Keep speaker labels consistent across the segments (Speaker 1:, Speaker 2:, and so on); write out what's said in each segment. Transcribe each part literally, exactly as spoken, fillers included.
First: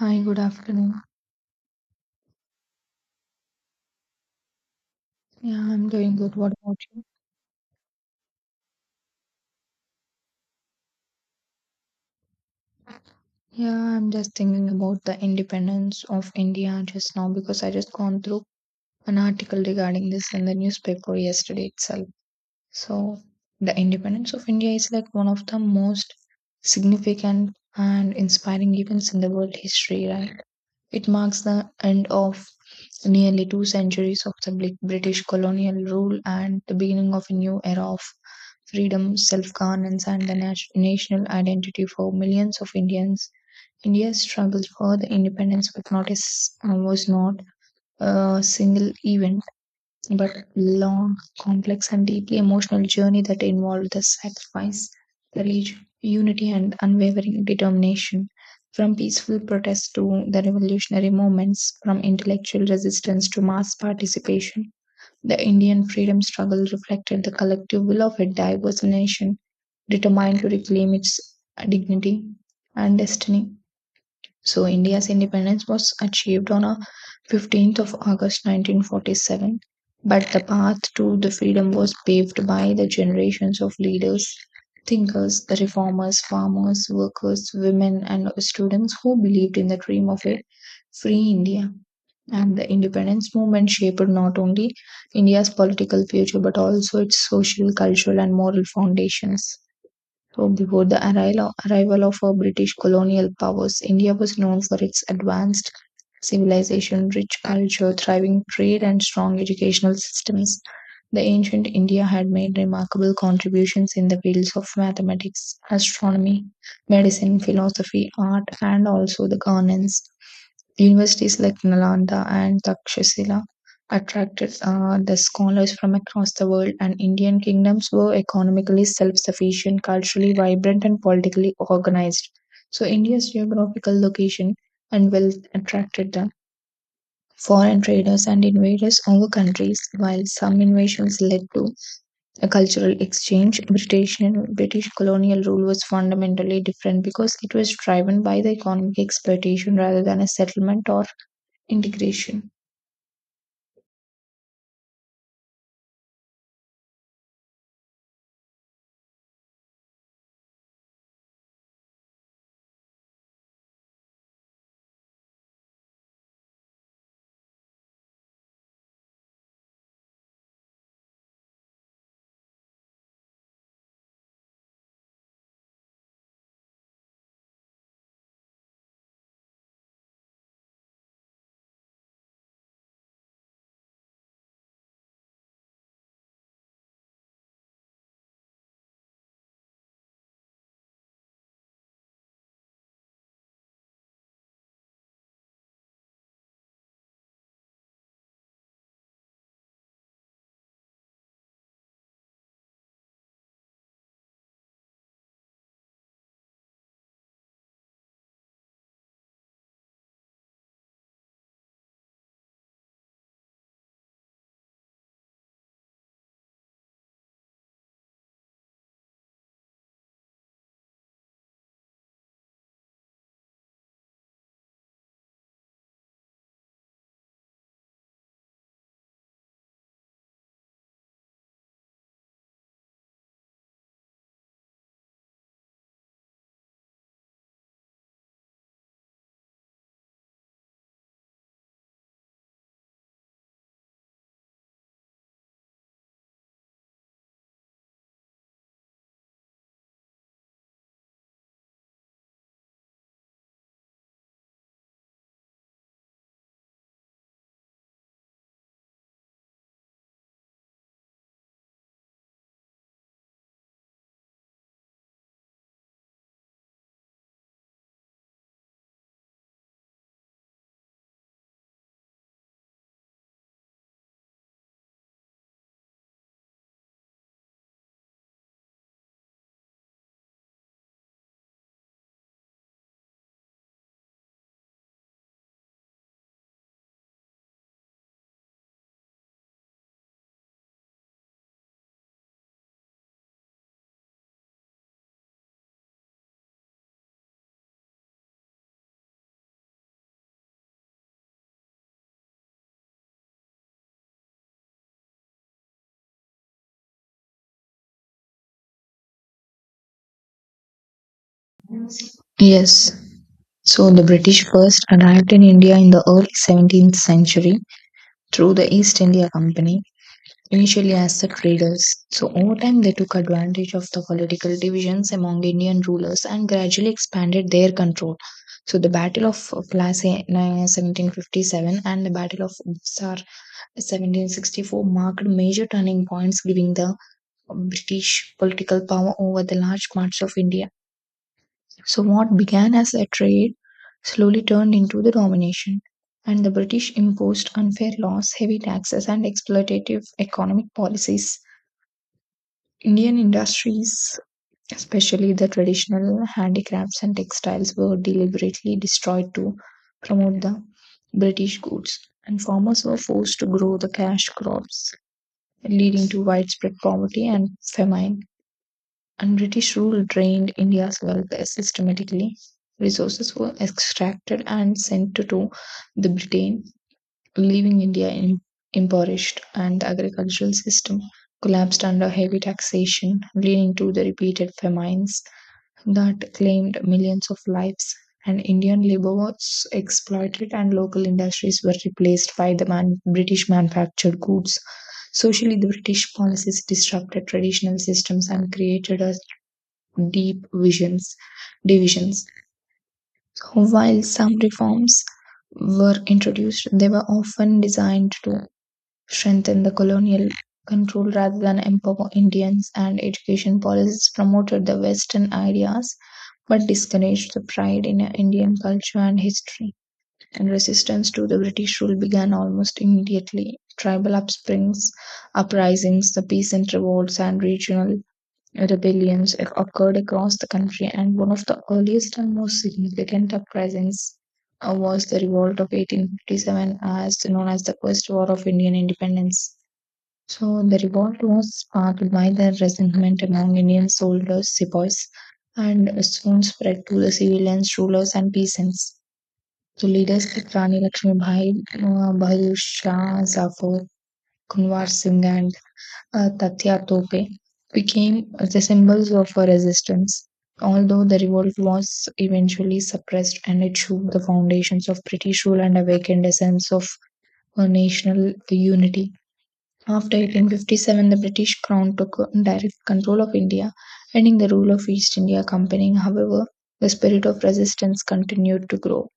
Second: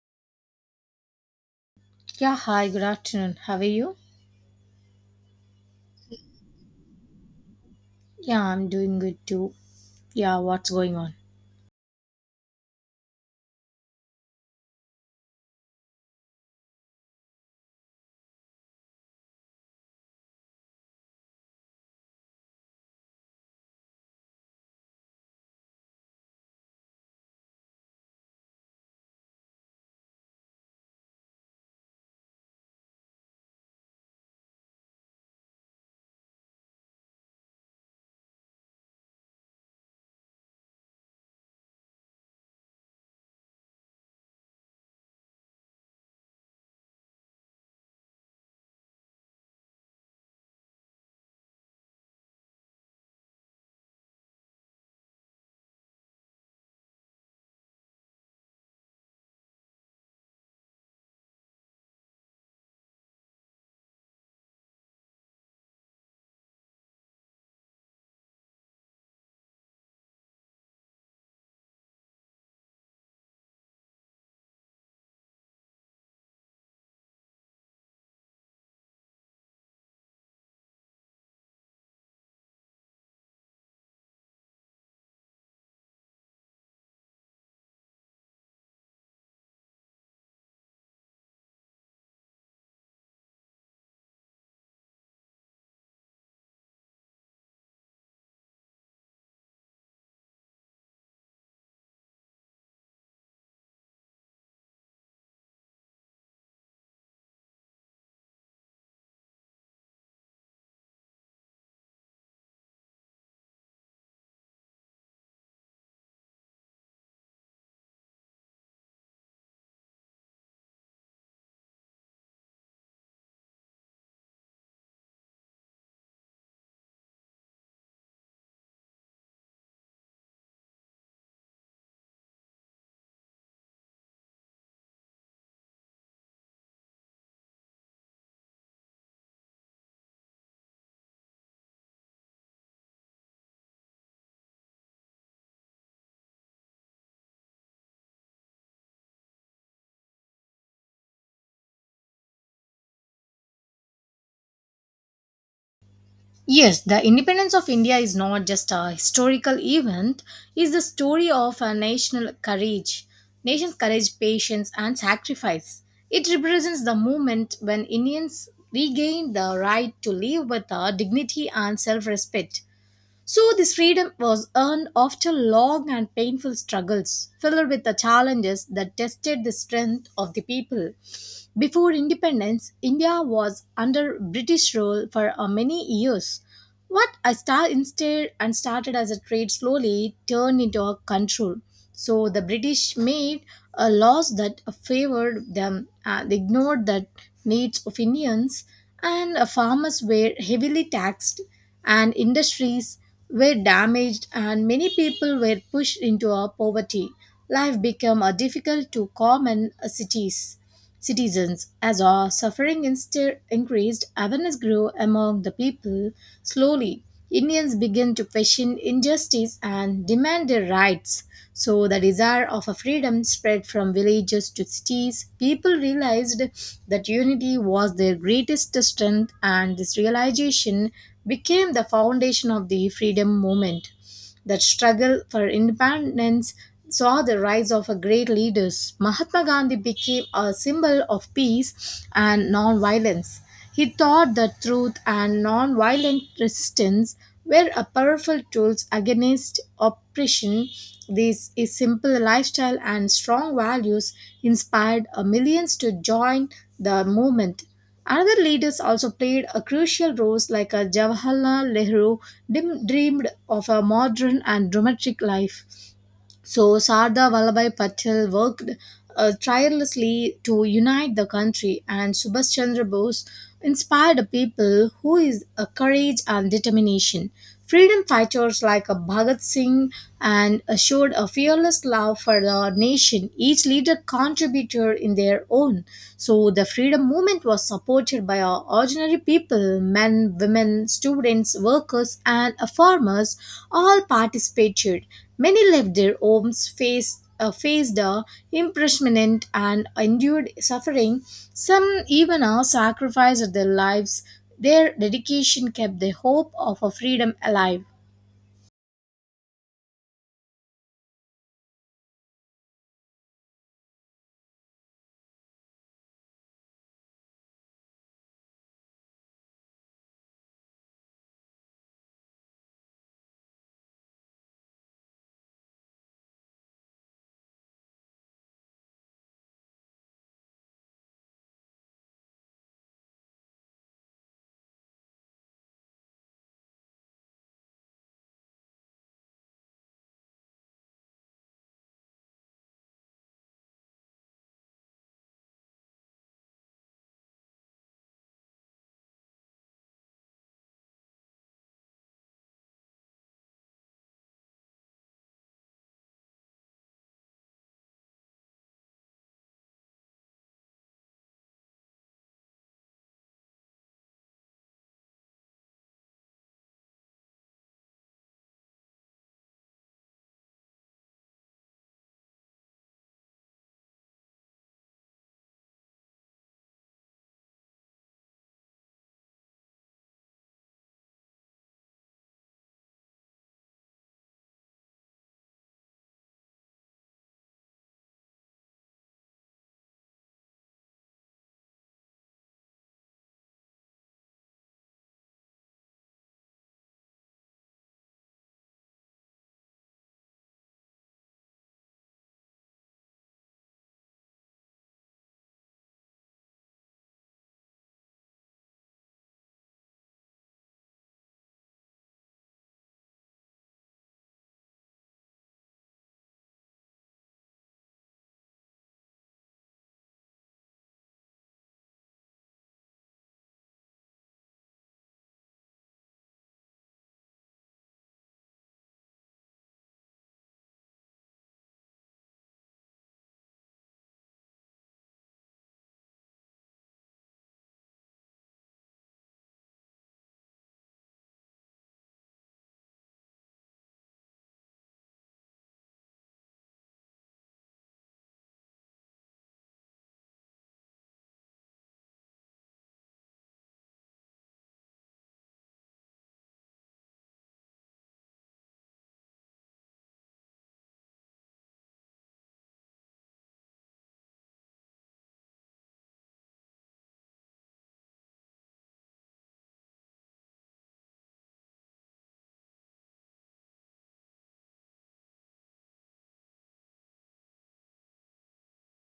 Speaker 1: Hi, good afternoon.
Speaker 2: Yeah, hi, good afternoon. How are you?
Speaker 1: Yeah, I'm doing good. What about you?
Speaker 2: Yeah, I'm doing good too. Yeah, what's going on?
Speaker 1: Yeah, I'm just thinking about the independence of India just now because I just gone through an article regarding this in the newspaper yesterday itself. So, the independence of India is like one of the most significant and inspiring events in the world history, right? It marks the end of nearly two centuries of the Bri- British colonial rule and the beginning of a new era of freedom, self governance, and the nat- national identity for millions of Indians. India's struggle for the independence was not a, s- uh, was not a single event but long, complex, and deeply emotional journey that involved the sacrifice, courage, unity, and unwavering determination. From peaceful protests to the revolutionary movements, from intellectual resistance to mass participation, the Indian freedom struggle reflected the collective will of a diverse nation determined to reclaim its dignity and destiny. So India's independence was achieved on a fifteenth of August nineteen forty-seven, but the path to the freedom was paved by the generations of leaders, thinkers, reformers, farmers, workers, women and students who believed in the dream of a free India. And the independence movement shaped not only India's political future but also its social, cultural, and moral foundations. So before the arrival arrival of uh, British colonial powers, India was known for its advanced civilization, rich culture, thriving trade, and strong educational systems. The ancient India had made remarkable contributions in the fields of mathematics, astronomy, medicine, philosophy, art, and also the governance. Universities like Nalanda and Takshashila attracted uh, the scholars from across the world, and Indian kingdoms were economically self sufficient, culturally vibrant, and politically organized. So, India's geographical location and wealth attracted the foreign traders and invaders over countries, while some invasions led to a cultural exchange. British and British colonial rule was fundamentally different because it was driven by the economic exploitation rather than a settlement or integration.
Speaker 2: Yes, the independence of India is not just a historical event, it's the story of a national courage, nation's courage, patience, and sacrifice. It represents the moment when Indians regained the right to live with uh, dignity and self respect. So, this freedom was earned after long and painful struggles, filled with the challenges that tested the strength of the people. Before independence, India was under British rule for uh, many years, what I star instead and started as a trade slowly turned into a control. So the British made a laws that favored them, uh, they ignored the needs of Indians, and uh, farmers were heavily taxed, and industries were damaged, and many people were pushed into a poverty. Life became uh, difficult to common uh, cities citizens. As our suffering insta- increased, awareness grew among the people. Slowly, Indians began to question injustice and demand their rights. So, the desire of a freedom spread from villages to cities. People realized that unity was their greatest strength, and this realization became the foundation of the freedom movement that struggle for independence saw the rise of a great leaders. Mahatma Gandhi became a symbol of peace and non-violence. He taught that truth and non-violent resistance were a powerful tools against oppression. This is simple lifestyle and strong values inspired a millions to join the movement. Another leaders also played a crucial role, like a Jawaharlal Nehru dim- dreamed of a modern and dramatic life. So Sardar Vallabhai Patel worked uh, tirelessly to unite the country, and Subhash Chandra Bose inspired a people who is a courage and determination. Freedom fighters like a Bhagat Singh and uh, showed a fearless love for the nation. Each leader contributed in their own. So the freedom movement was supported by our ordinary people, men, women, students, workers, and uh, farmers. All participated Many left their homes, faced, uh, faced uh, imprisonment, and endured suffering. Some even uh, sacrificed their lives. Their dedication kept the hope of a freedom alive.
Speaker 1: Yes. So the British first arrived in India in the early seventeenth century through the East India Company, initially as the traders. So over time they took advantage of the political divisions among Indian rulers and gradually expanded their control. So the Battle of Plassey in seventeen fifty-seven and the Battle of Buxar seventeen sixty-four marked major turning points giving the British political power over the large parts of India. So, what began as a trade slowly turned into the domination, and the British imposed unfair laws, heavy taxes, and exploitative economic policies. Indian industries, especially the traditional handicrafts and textiles, were deliberately destroyed to promote the British goods, and farmers were forced to grow the cash crops, leading to widespread poverty and famine, and British rule drained India's wealth systematically. Resources were extracted and sent to, to the Britain, leaving India in, impoverished, and the agricultural system collapsed under heavy taxation, leading to the repeated famines that claimed millions of lives. And Indian labor was exploited, and local industries were replaced by the man- British manufactured goods. Socially, the British policies disrupted traditional systems and created a deep visions divisions. While some reforms were introduced, they were often designed to strengthen the colonial control rather than empower Indians, and education policies promoted the Western ideas but discouraged the pride in Indian culture and history. And resistance to the British rule began almost immediately. Tribal upsprings, uprisings, the peasant revolts, and regional rebellions occurred across the country, and one of the earliest and most significant uprisings uh, was the revolt of eighteen fifty-seven, as known as the First War of Indian Independence. So, the revolt was sparked by the resentment among Indian soldiers, sepoys, and soon spread to the civilians, rulers, and peasants. So, leaders like Rani Lakshmi uh, Bahadur Shah, Zafar, Kunwar Singh, and uh, Tatya Tope became the symbols of a resistance, although the revolt was eventually suppressed and it shook the foundations of British rule and awakened a sense of uh, national unity. After eighteen fifty-seven, the British crown took direct control of India, ending the rule of East India Company. However, the spirit of resistance continued to grow.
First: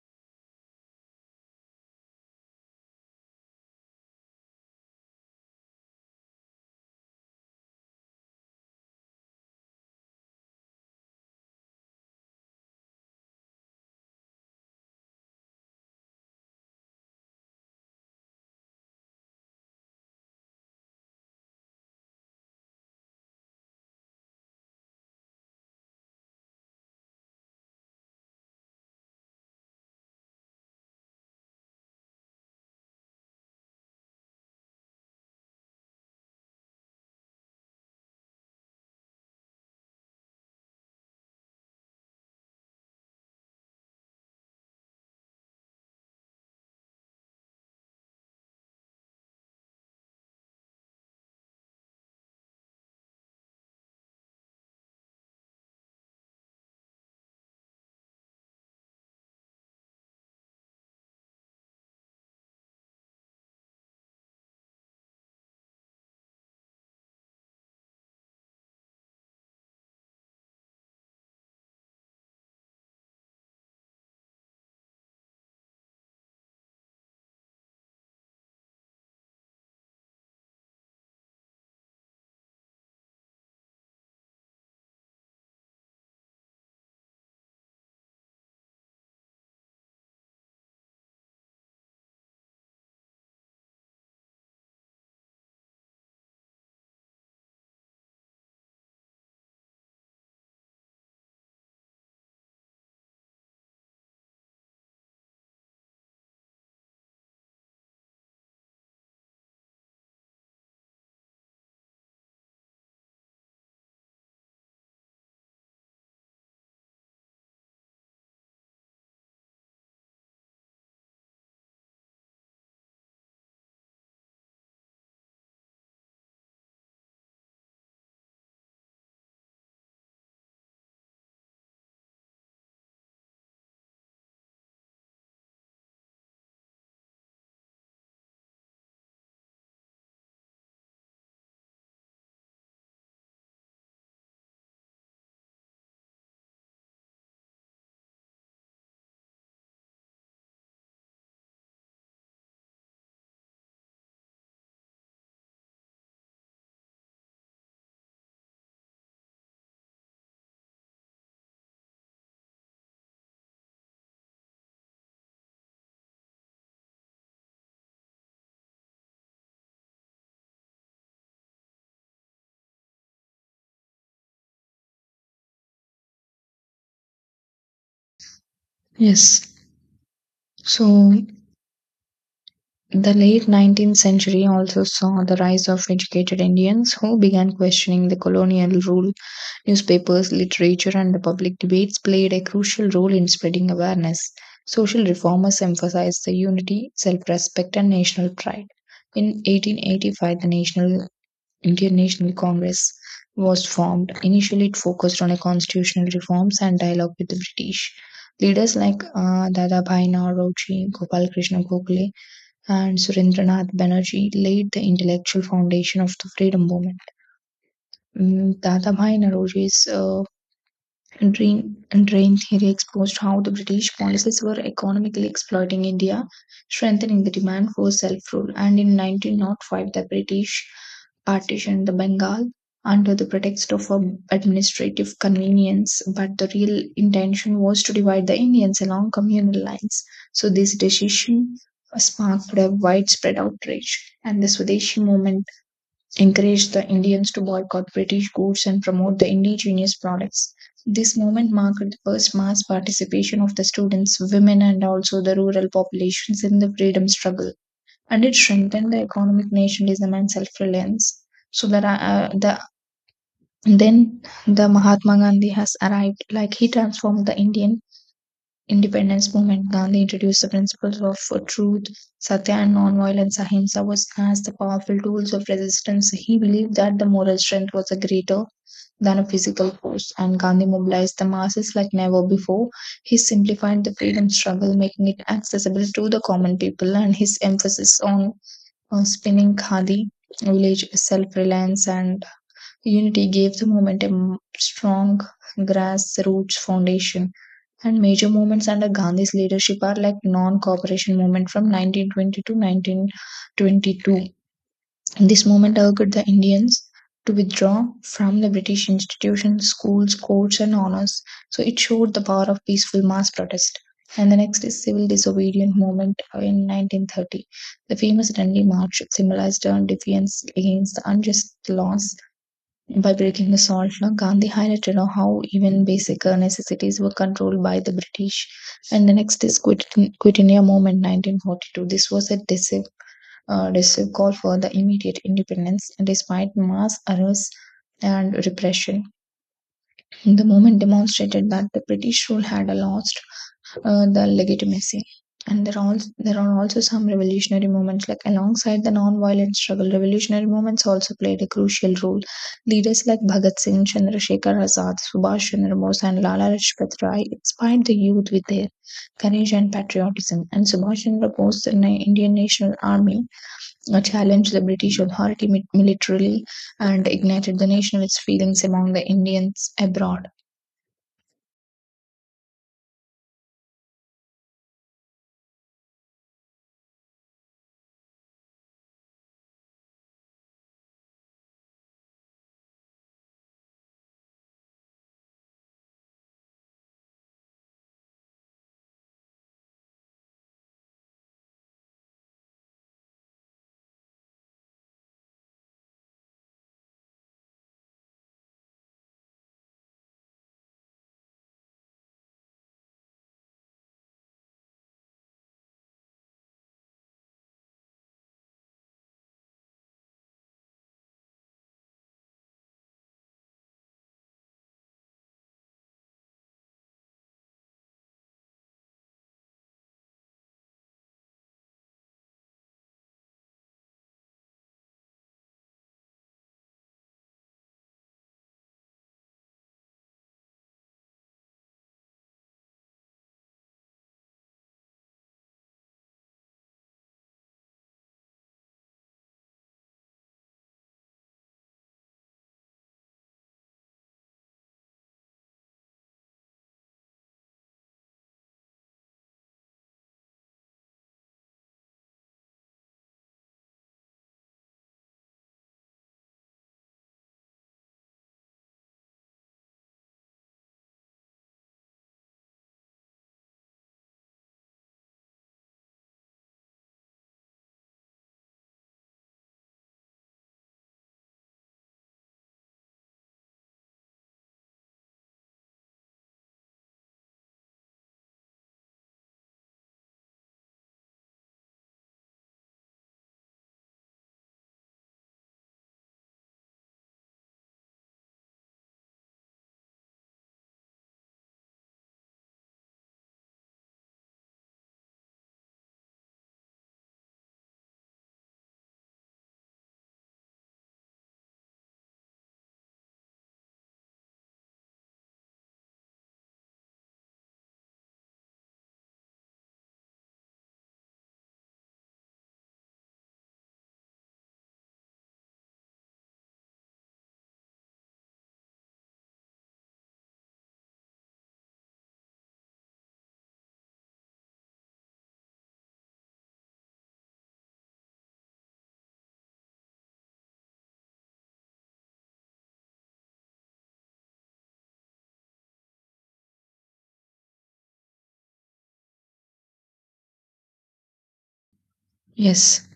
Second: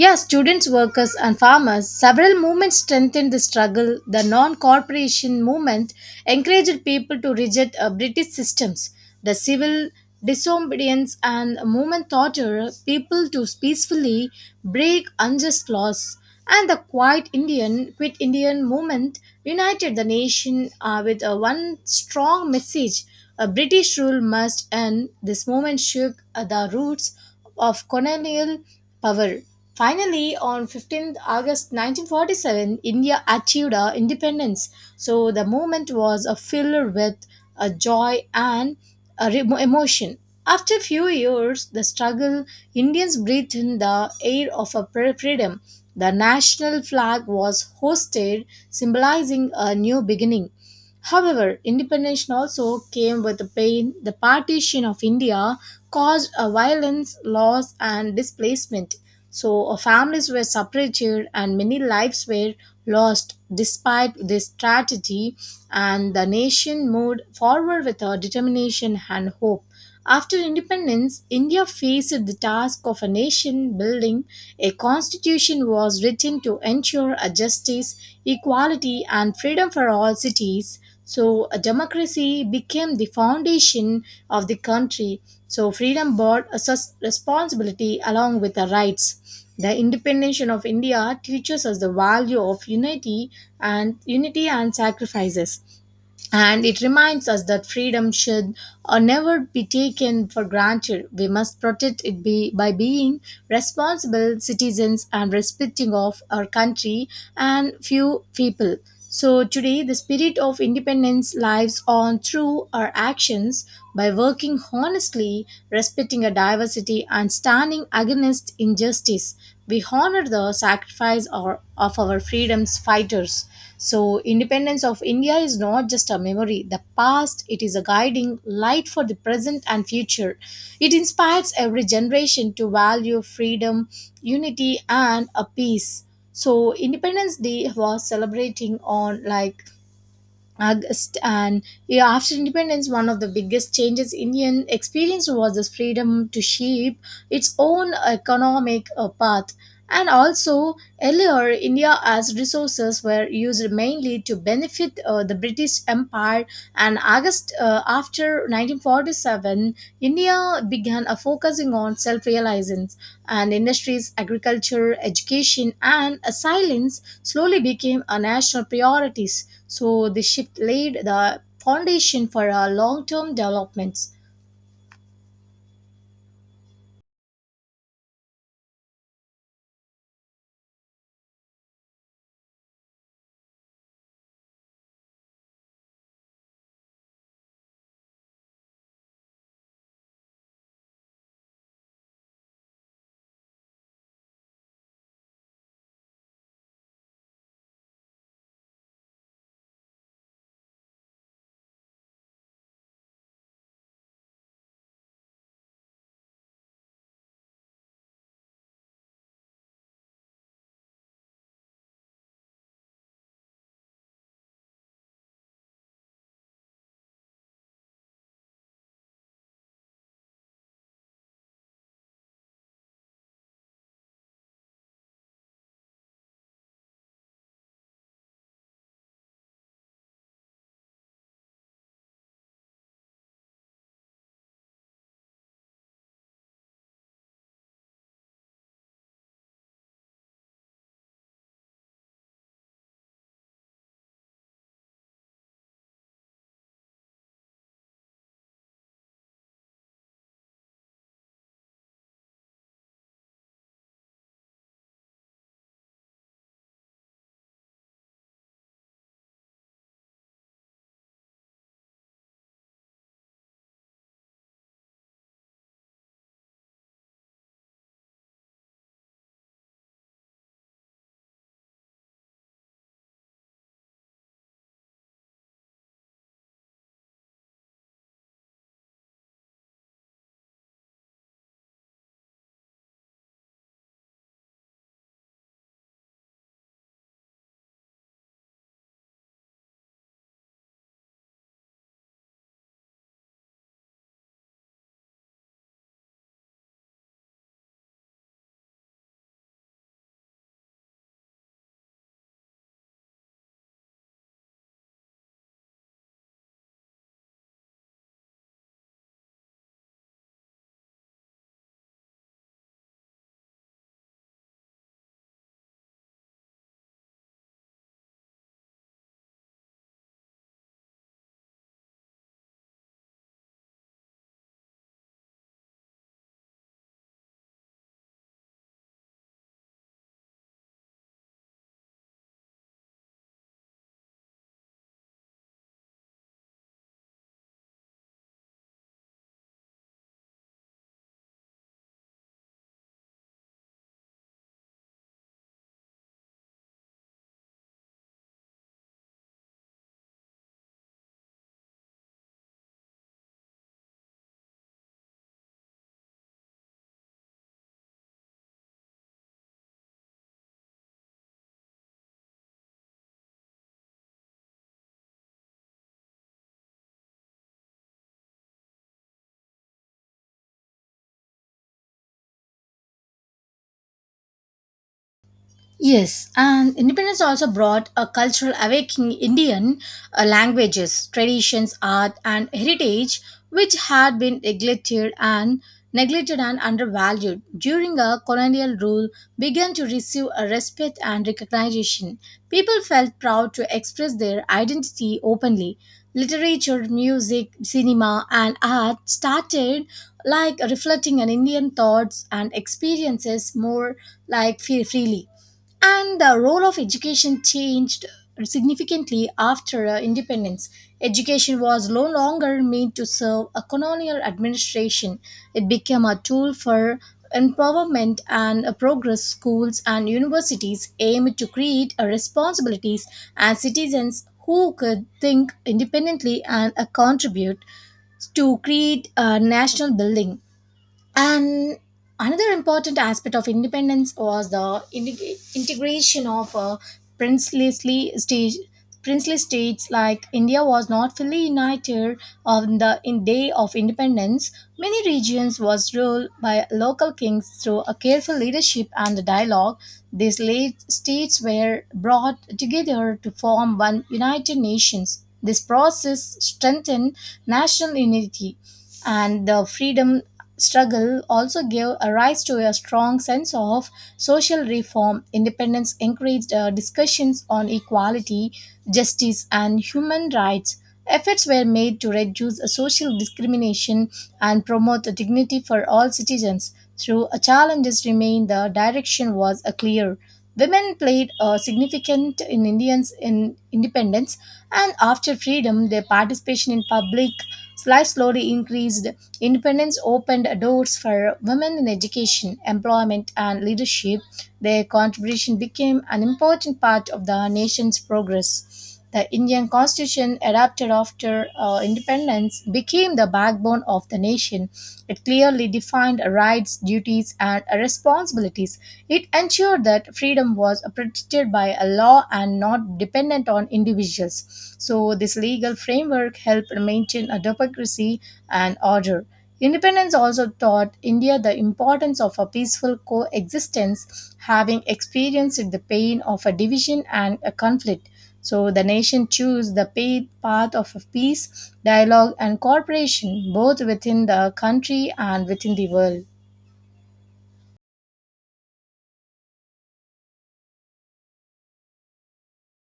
Speaker 2: Yeah, students, workers, and farmers, several movements strengthened the struggle. The non cooperation movement encouraged people to reject uh, British systems. The civil disobedience and movement taught uh, people to peacefully break unjust laws. And the Quiet Indian, Quit Indian movement united the nation uh, with uh, one strong message. A British rule must end. This movement shook uh, the roots of colonial power. Finally, on fifteenth of August nineteen forty-seven, India achieved her independence. So the moment was uh, filled with uh, joy and uh, re- emotion. After a few years, the struggle, Indians breathed in the air of a pre- freedom. The national flag was hoisted, symbolizing a new beginning. However, independence also came with the pain. The partition of India caused a violence, loss, and displacement. So, uh, families were separated and many lives were lost despite this strategy, and the nation moved forward with a determination and hope. After independence, India faced the task of a nation building. A constitution was written to ensure a justice, equality, and freedom for all cities so a democracy became the foundation of the country so freedom brought a sus- responsibility along with the rights the independence of india teaches us the value of unity and unity and sacrifices and it reminds us that freedom should or never be taken for granted. We must protect it be, by being responsible citizens and respecting of our country and few people. So today the spirit of independence lives on through our actions by working honestly, respecting a diversity and standing against injustice. We honor the sacrifice or- of our freedom's fighters so independence of india is not just a memory the past it is a guiding light for the present and future it inspires every generation to value freedom unity and a peace so independence day was celebrating on like August and yeah, after independence, one of the biggest changes Indian experienced was this freedom to shape its own economic uh, path. And also, earlier, India's resources were used mainly to benefit uh, the British Empire, and August August, uh, after nineteen forty-seven, India began a focusing on self-reliance, and industries, agriculture, education, and uh, silence slowly became a national priorities. So, this shift laid the foundation for our long-term developments.
Speaker 1: Yes. So the late nineteenth century also saw the rise of educated Indians who began questioning the colonial rule. Newspapers, literature, and the public debates played a crucial role in spreading awareness. Social reformers emphasized the unity, self respect, and national pride. In eighteen eighty-five, the National Indian National Congress was formed. Initially, it focused on a constitutional reforms and dialogue with the British. Leaders like uh, Dadabhai Nauroji, Gopal Krishna Gokhale, and Surendranath Banerjee laid the intellectual foundation of the freedom movement. Mm, Dadabhai Naroji's uh, Drain, drain theory exposed how the British policies were economically exploiting India, strengthening the demand for self rule. And in nineteen oh five, the British partitioned the Bengal under the pretext of um, administrative convenience, but the real intention was to divide the Indians along communal lines. So, this decision sparked a widespread outrage, and the Swadeshi movement encouraged the Indians to boycott British goods and promote the indigenous products. This movement marked the first mass participation of the students, women, and also the rural populations in the freedom struggle. And it strengthened the economic nationalism and self reliance. So that uh, the then the Mahatma Gandhi has arrived, like he transformed the Indian independence movement. Gandhi introduced the principles of uh, truth, satya, and non-violence. Ahimsa was as the powerful tools of resistance. He believed that the moral strength was greater than a physical force, and Gandhi mobilized the masses like never before. He simplified the freedom struggle, making it accessible to the common people, and his emphasis on uh, spinning khadi, village self-reliance, and unity gave the movement a strong grassroots foundation. And major movements under Gandhi's leadership are like non-cooperation movement from nineteen twenty to nineteen twenty-two. This movement urged the Indians to withdraw from the British institutions, schools, courts, and honors. So it showed the power of peaceful mass protest. And the next is civil disobedience movement in nineteen thirty. The famous Dandi March symbolized a defiance against the unjust laws. By breaking the salt law, Gandhi highlighted how even basic uh, necessities were controlled by the British. And the next is Quit, Quit India Movement nineteen forty-two. This was a decisive, uh, decisive call for the immediate independence despite mass arrests and repression. The movement demonstrated that the British rule had lost uh, the legitimacy. And there are also there are also some revolutionary movements. Like alongside the non-violent struggle, revolutionary movements also played a crucial role. Leaders like Bhagat Singh, Chandrasekhar Azad, Subhash Chandra Bose, and Lala Lajpat Rai inspired the youth with their courage and patriotism. And Subhash Chandra Bose, the Na- Indian National Army, uh, challenged the British authority mi- militarily and ignited the nationalist feelings among the Indians abroad.
Speaker 2: Yes, and independence also brought a cultural awakening in Indian uh, languages, traditions, art, and heritage, which had been neglected and neglected and undervalued during a colonial rule, began to receive a respect and recognition. People felt proud to express their identity openly. Literature, music, cinema, and art started like reflecting an Indian thoughts and experiences more like free- freely and the role of education changed significantly after uh, independence. Education was no longer meant to serve a colonial administration, it became a tool for empowerment and uh, progress. Schools and universities aimed to create uh, responsibilities and citizens who could think independently and uh, contribute to create a national building and another important aspect of independence was the integ- integration of uh, princely stage. Princely states like India was not fully united on the in day of independence. Many regions was ruled by local kings through a careful leadership and dialogue. These late states were brought together to form one united nations. This process strengthened national unity and the freedom struggle also gave a rise to a strong sense of social reform. Independence encouraged uh, discussions on equality, justice, and human rights. Efforts were made to reduce social discrimination and promote dignity for all citizens. Through challenges remained, the direction was uh, clear. Women played a significant in Indians in independence, and after freedom, their participation in public life slowly increased. Independence opened doors for women in education, employment, and leadership. Their contribution became an important part of the nation's progress. The Indian constitution, adopted after uh, independence, became the backbone of the nation. It clearly defined rights, duties, and responsibilities it ensured that freedom was protected by a law and not dependent on individuals. So, this legal framework helped maintain a democracy and order. Independence also taught India the importance of a peaceful coexistence, having experienced the pain of a division and a conflict. So the nation chose the pa- path of peace, dialogue, and cooperation, both within the country and within the world.
Speaker 1: Yes.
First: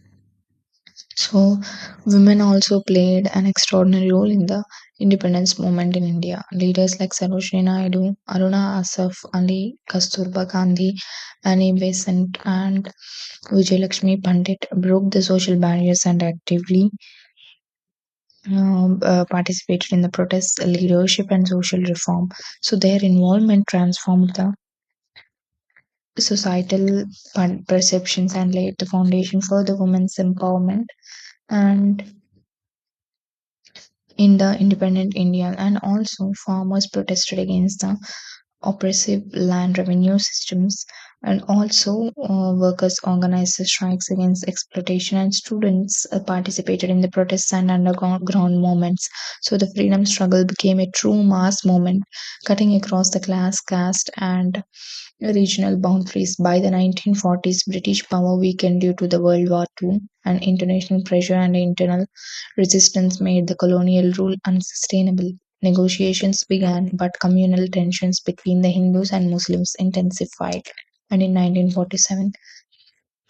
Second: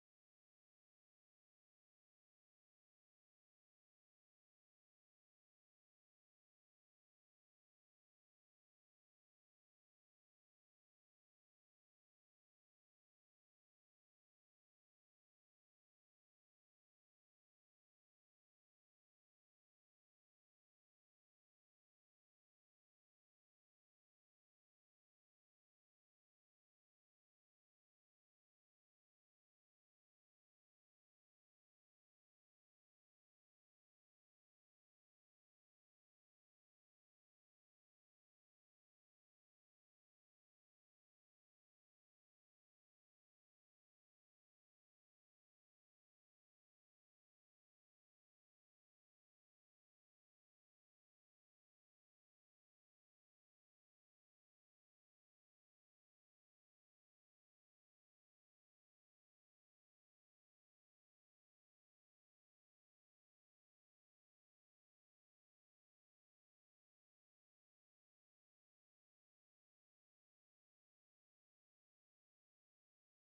Speaker 1: So, women also played an extraordinary role in the independence movement in India. Leaders like Sarojini Naidu, Aruna Asaf Ali, Kasturba Gandhi, Annie Besant, and Vijayalakshmi Pandit broke the social barriers and actively um, uh, participated in the protests, leadership, and social reform. So, their involvement transformed the societal per- perceptions and laid the foundation for the women's empowerment and in the independent India, and also farmers protested against the oppressive land revenue systems, and also uh, workers organized strikes against exploitation, and students uh, participated in the protests and underground movements. So the freedom struggle became a true mass movement, cutting across the class, caste, and regional boundaries. By the nineteen forties, British power weakened due to the World War two, and international pressure and internal resistance made the colonial rule unsustainable. Negotiations began, but communal tensions between the Hindus and Muslims intensified. And in nineteen forty-seven,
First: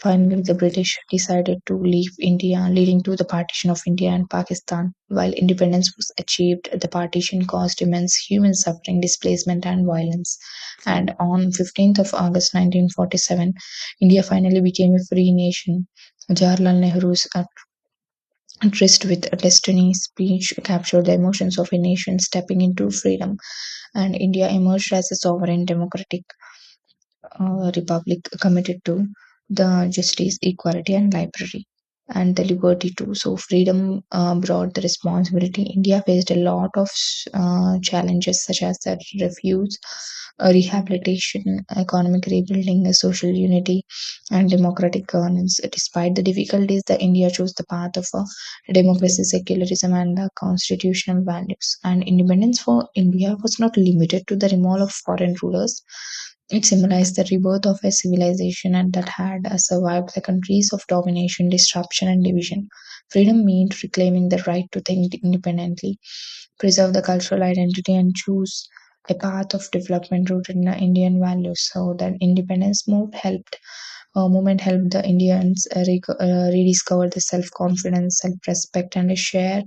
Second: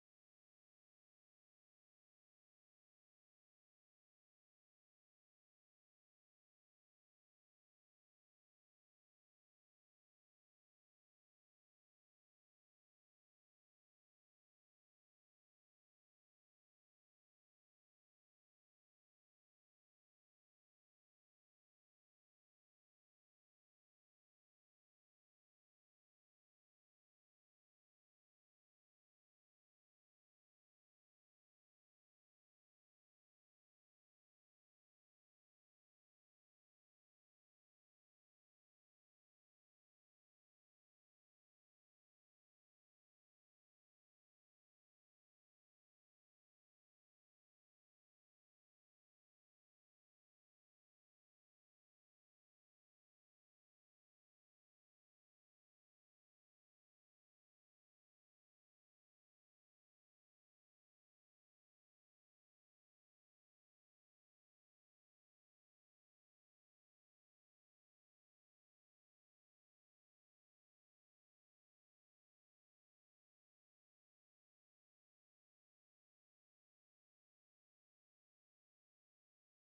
Speaker 1: finally, the British decided to leave India, leading to the partition of India and Pakistan. While independence was achieved, the partition caused immense human suffering, displacement, and violence. And on fifteenth of August nineteen forty-seven, India finally became a free nation. Jawaharlal Nehru's tryst with destiny speech captured the emotions of a nation stepping into freedom, and India emerged as a sovereign democratic uh, republic committed to the justice, equality, and library and the liberty too. So freedom uh, brought the responsibility. India faced a lot of uh, challenges such as the refuse, uh, rehabilitation, economic rebuilding, uh, social unity, and democratic governance. Despite the difficulties, the India chose the path of a democracy, secularism, and the constitutional values. And independence for India was not limited to the removal of foreign rulers. It symbolized the rebirth of a civilization and that had uh, survived the countries of domination, disruption, and division. Freedom meant reclaiming the right to think independently, preserve the cultural identity, and choose a path of development rooted in the Indian values. So that independence moved helped uh, movement helped the Indians uh, rec- uh, rediscover the self-confidence, self-respect, and a shared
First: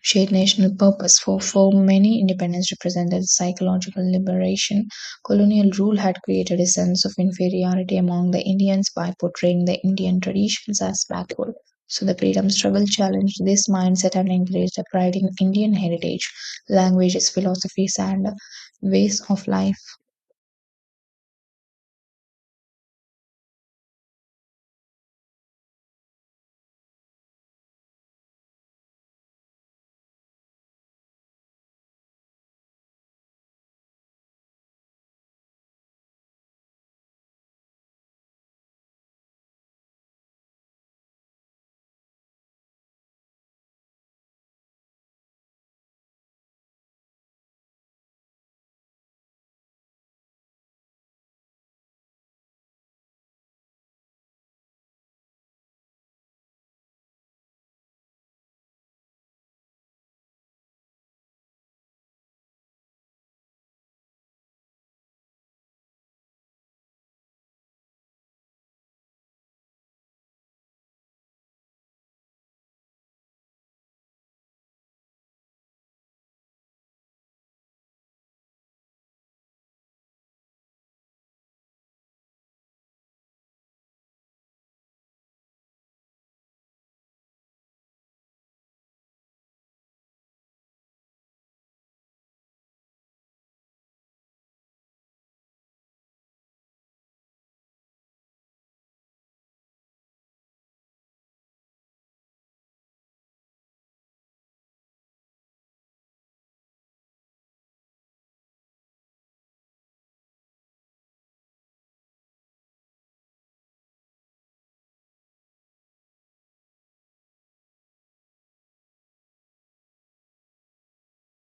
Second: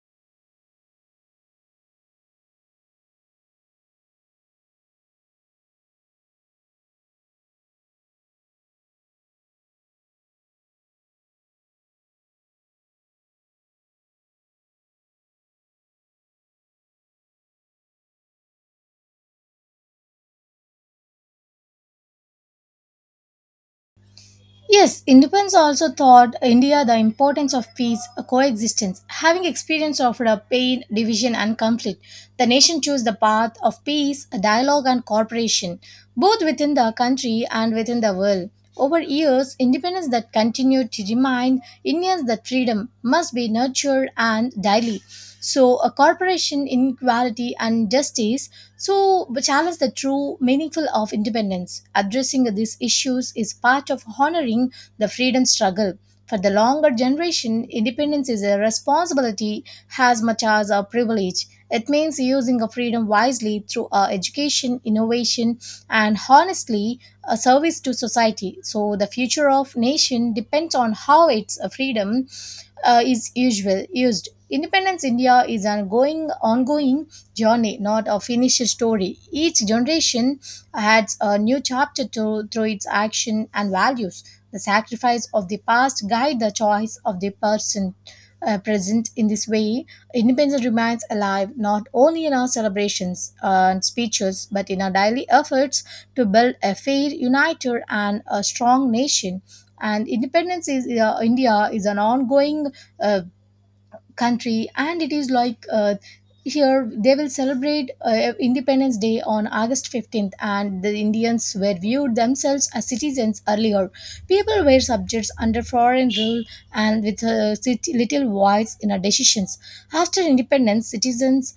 Speaker 1: shared national purpose. For for many, independence represented psychological liberation. Colonial rule had created a sense of inferiority among the Indians by portraying the Indian traditions as backward. So the freedom struggle challenged this mindset and encouraged a pride in Indian heritage, languages, philosophies, and ways of life.
Speaker 2: Yes, independence also taught India the importance of peace, coexistence. Having experience of the pain, division, and conflict, the nation chose the path of peace, dialogue, and cooperation, both within the country and within the world. Over years, independence that continued to remind Indians that freedom must be nurtured and daily. So, a corporation, inequality, and justice so, the challenge the true meaningful of independence. Addressing these issues is part of honoring the freedom struggle. For the longer generation, independence is a responsibility as much as a privilege. It means using a freedom wisely through our education, innovation, and honestly, a service to society. So the future of nation depends on how its uh, freedom uh, is usual used. Independence India is an ongoing, ongoing journey, not a finished story. Each generation adds a new chapter to, through its action and values. The sacrifice of the past guide the choice of the person uh, present. In this way, independence remains alive not only in our celebrations and speeches, but in our daily efforts to build a fair, united, and a strong nation. And independence is uh, India is an ongoing uh, country and it is like uh, here they will celebrate uh, independence day on august fifteenth and the indians were viewed themselves as citizens earlier people were subjects under foreign rule and with uh, sit- little voice in our decisions after independence citizens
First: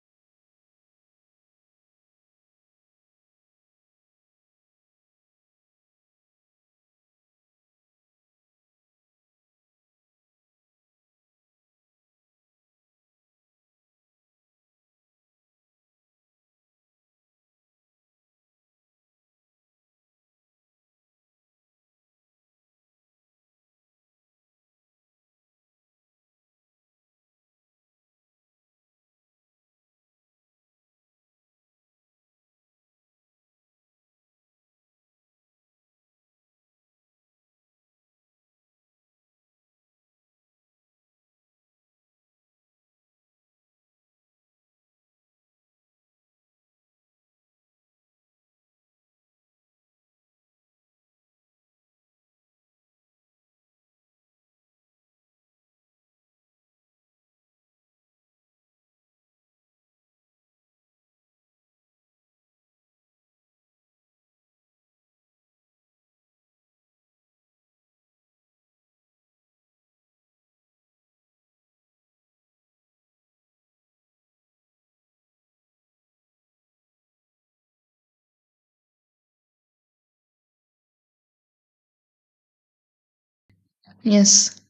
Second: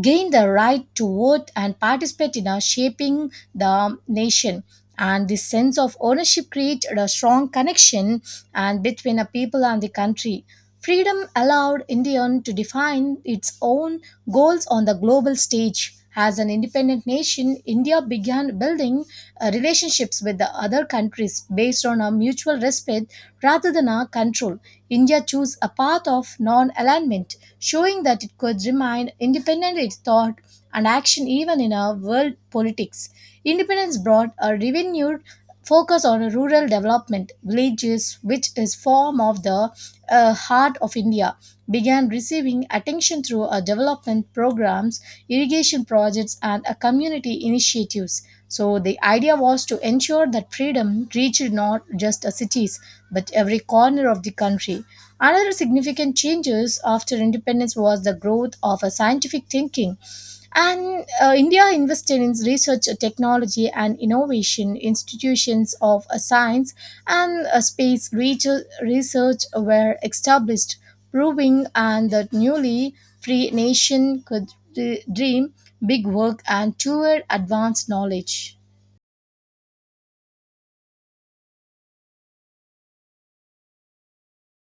Speaker 2: gained the right to vote and participate in our shaping the nation and this sense of ownership created a strong connection and between a people and the country Freedom allowed India to define its own goals on the global stage. As an independent nation, India began building uh, relationships with the other countries based on a mutual respect rather than a control. India chose a path of non alignment, showing that it could remain independent in thought and action even in our world politics. Independence brought a renewed focus on rural development, villages, which is form of the uh, heart of India began receiving attention through uh, development programs irrigation projects, and uh, community initiatives. So the idea was to ensure that freedom reached not just the cities but every corner of the country. Another significant changes after independence was the growth of a scientific thinking. And uh, India invested in research, uh, technology, and innovation institutions of uh, science and uh, space reach- research were established proving and the newly free nation could d- dream big work and tour advanced knowledge.
Speaker 1: Yes.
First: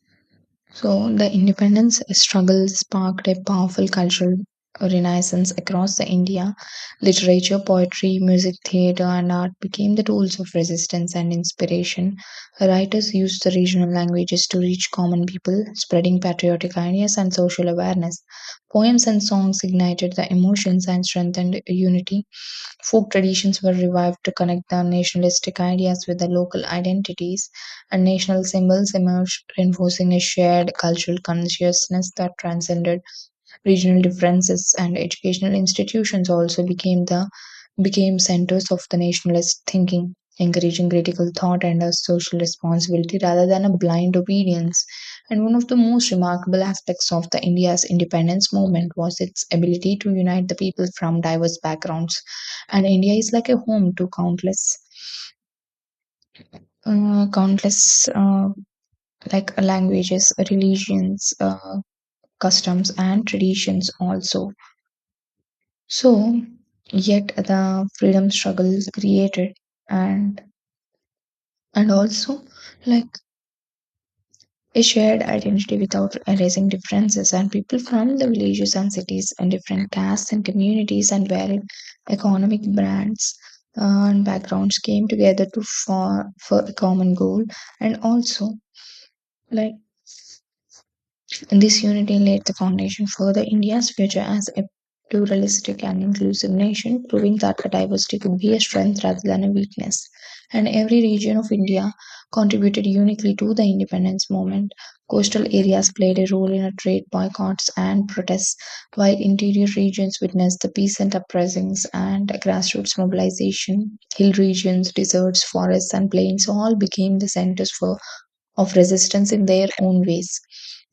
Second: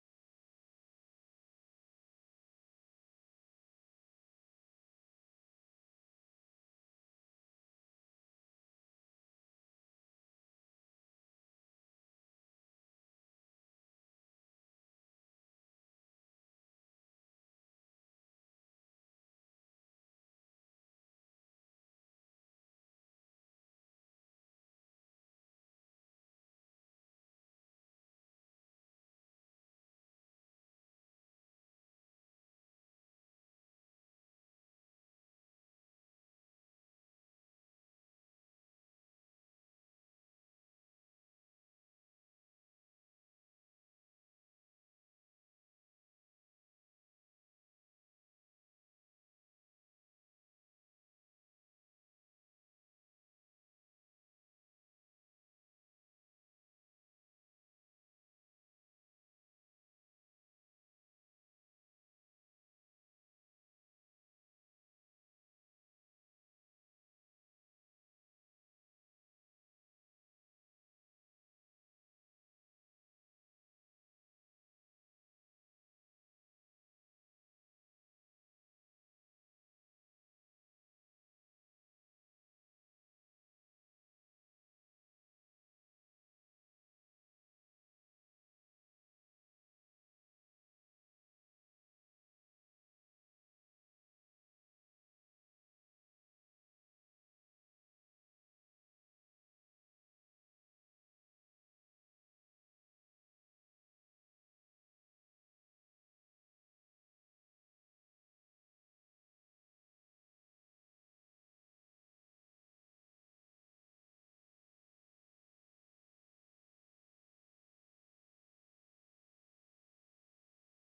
Speaker 1: So, the independence struggle sparked a powerful cultural renaissance across the India. Literature, poetry, music, theatre, and art became the tools of resistance and inspiration. Writers used the regional languages to reach common people, spreading patriotic ideas and social awareness. Poems and songs ignited the emotions and strengthened unity. Folk traditions were revived to connect the nationalistic ideas with the local identities and national symbols emerged, reinforcing a shared cultural consciousness that transcended regional differences. And educational institutions also became the became centers of the nationalist thinking, encouraging critical thought and a social responsibility rather than a blind obedience. And one of the most remarkable aspects of the India's independence movement was its ability to unite the people from diverse backgrounds. And India is like a home to countless, uh, countless uh, like languages, religions, uh, customs, and traditions also. So, yet the freedom struggles created and and also like a shared identity without erasing differences and people from the villages and cities and different castes and communities and varied economic brands uh, and backgrounds came together to for for a common goal and also like this unity laid the foundation for the India's future as a pluralistic and inclusive nation, proving that the diversity could be a strength rather than a weakness. And every region of India contributed uniquely to the independence movement. Coastal areas played a role in a trade boycotts and protests, while interior regions witnessed the peasant uprisings and grassroots mobilization. Hill regions, deserts, forests, and plains all became the centers for of resistance in their own ways.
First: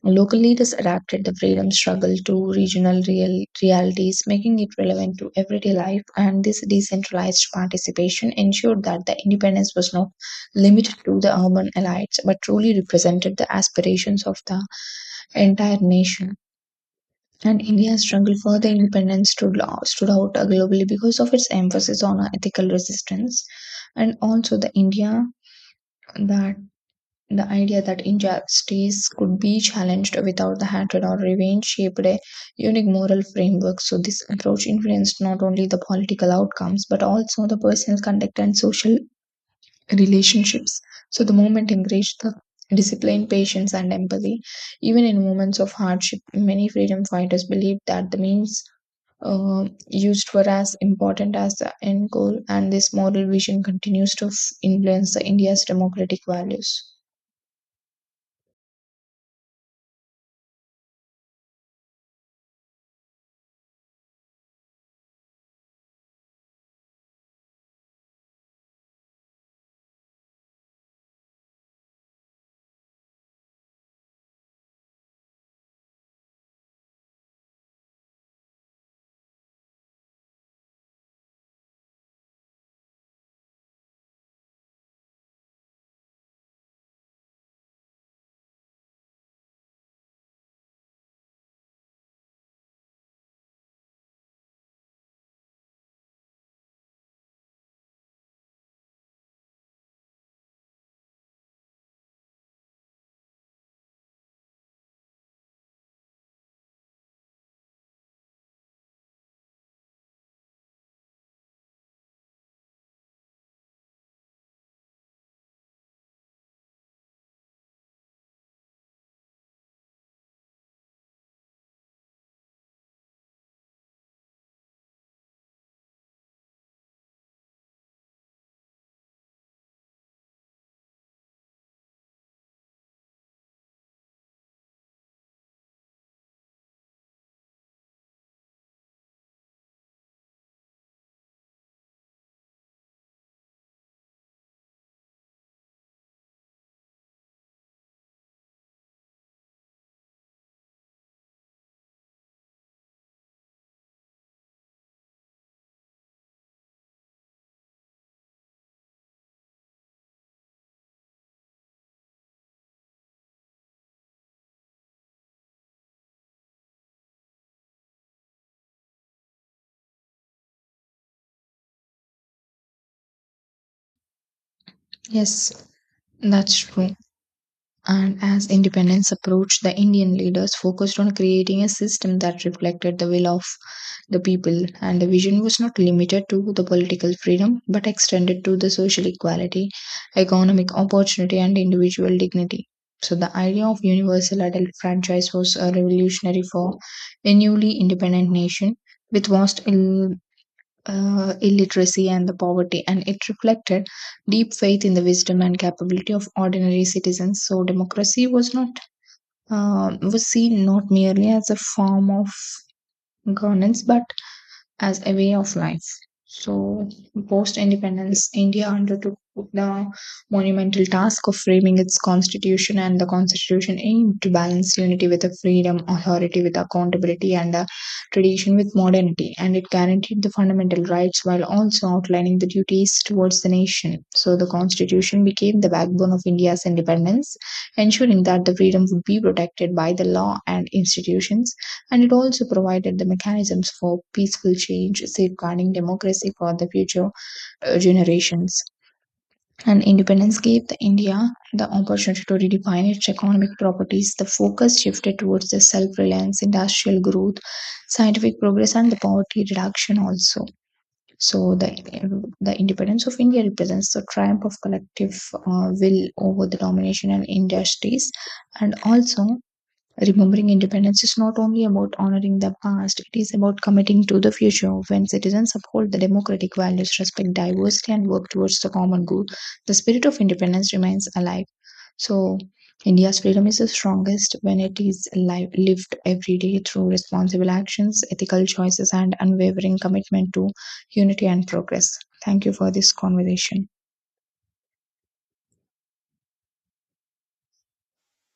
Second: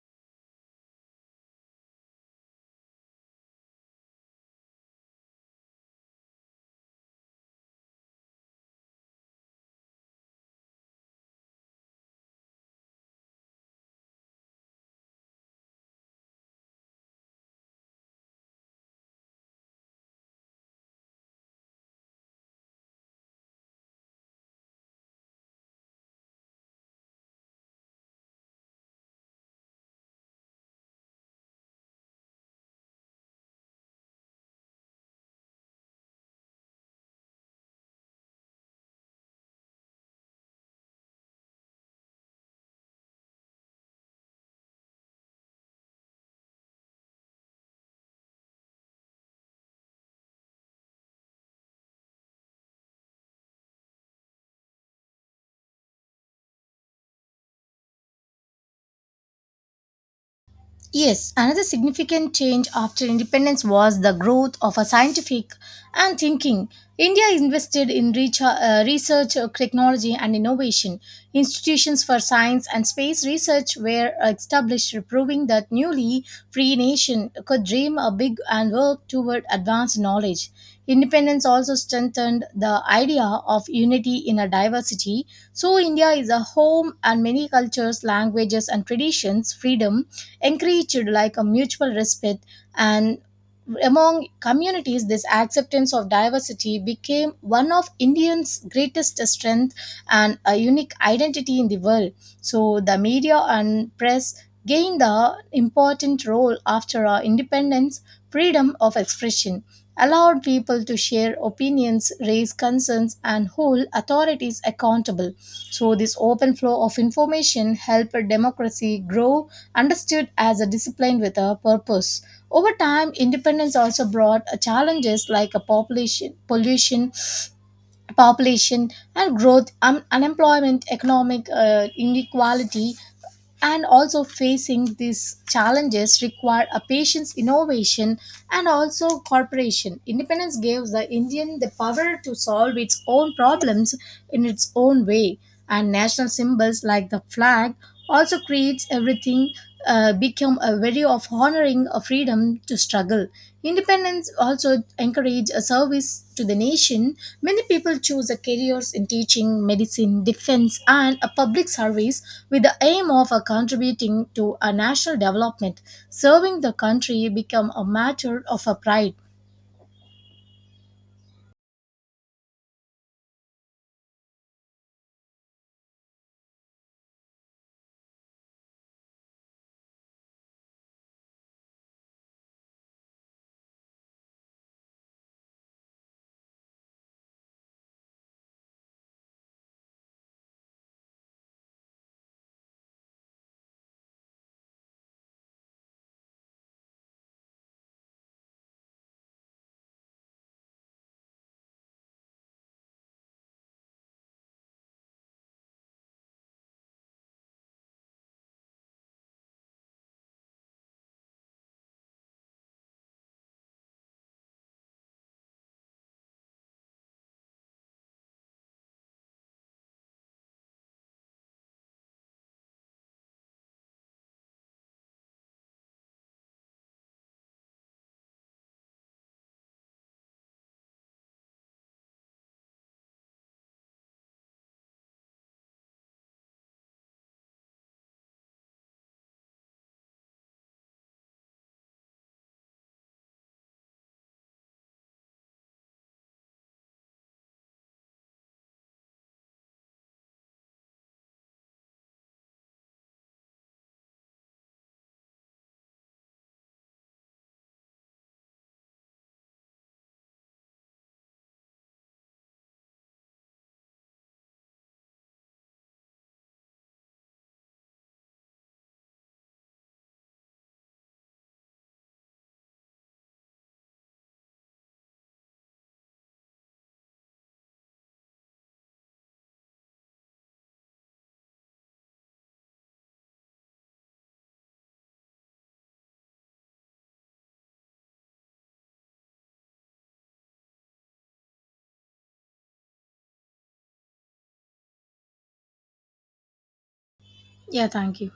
Speaker 1: Local leaders adapted the freedom struggle to regional real realities, making it relevant to everyday life, and this decentralized participation ensured that the independence was not limited to the urban elites but truly represented the aspirations of the entire nation. And India's struggle for the independence stood, stood out globally because of its emphasis on ethical resistance and also the India that the idea that injustice could be challenged without the hatred or revenge shaped a unique moral framework. So, this approach influenced not only the political outcomes but also the personal conduct and social relationships. So, the movement encouraged the discipline, patience, and empathy. Even in moments of hardship, many freedom fighters believed that the means uh, used were as important as the end goal, and this moral vision continues to f- influence the India's democratic values.
Speaker 2: Yes, another significant change after independence was the growth of a scientific and thinking. India invested in reach- uh, research, uh, technology, and innovation. Institutions for science and space research were established, proving that newly free nation could dream a big and work toward advanced knowledge. Independence also strengthened the idea of unity in a diversity. So, India is a home and many cultures, languages, and traditions. Freedom encouraged like a mutual respect and among communities this acceptance of diversity became one of indians greatest strength and a unique identity in the world so the media and press gained the important role after our independence freedom of expression allowed people to share opinions raise concerns and hold authorities accountable so this open flow of information helped democracy grow understood as a discipline with a purpose. Over time, independence also brought uh, challenges like a population, pollution, population and growth, un- unemployment, economic uh, inequality, and also facing these challenges required a patience, innovation, and also cooperation. Independence gives the Indian the power to solve its own problems in its own way and national symbols like the flag also creates everything uh, become a value of honoring a freedom to struggle independence also encourage a service to the nation many people choose a careers in teaching medicine defense and a public service with the aim of uh, contributing to a national development serving the country become a matter of a pride
Speaker 1: Yes. That's true. And as independence approached, the Indian leaders focused on creating a system that reflected the will of the people, and the vision was not limited to the political freedom but extended to the social equality, economic opportunity, and individual dignity. So, the idea of universal adult franchise was a revolutionary for a newly independent nation with vast il- uh, illiteracy and the poverty, and it reflected deep faith in the wisdom and capability of ordinary citizens. So democracy was not uh, was seen not merely as a form of governance, but as a way of life. So, post independence, India undertook the monumental task of framing its constitution, and the constitution aimed to balance unity with a freedom, authority with accountability, and a tradition with modernity. And it guaranteed the fundamental rights while also outlining the duties towards the nation. So, the constitution became the backbone of India's independence, ensuring that the freedom would be protected by the law and institutions, and it also provided the mechanisms for peaceful change, safeguarding democracy for the future uh, generations. And independence gave the India the opportunity to redefine its economic properties. The focus shifted towards the self-reliance, industrial growth, scientific progress, and the poverty reduction also. So the the independence of India represents the triumph of collective uh, will over the domination and industries, and also, remembering independence is not only about honoring the past, it is about committing to the future. When citizens uphold the democratic values, respect diversity, and work towards the common good, the spirit of independence remains alive. So, India's freedom is the strongest when it is alive, lived every day through responsible actions, ethical choices, and unwavering commitment to unity and progress. Thank you for this conversation.
Speaker 2: yeah thank you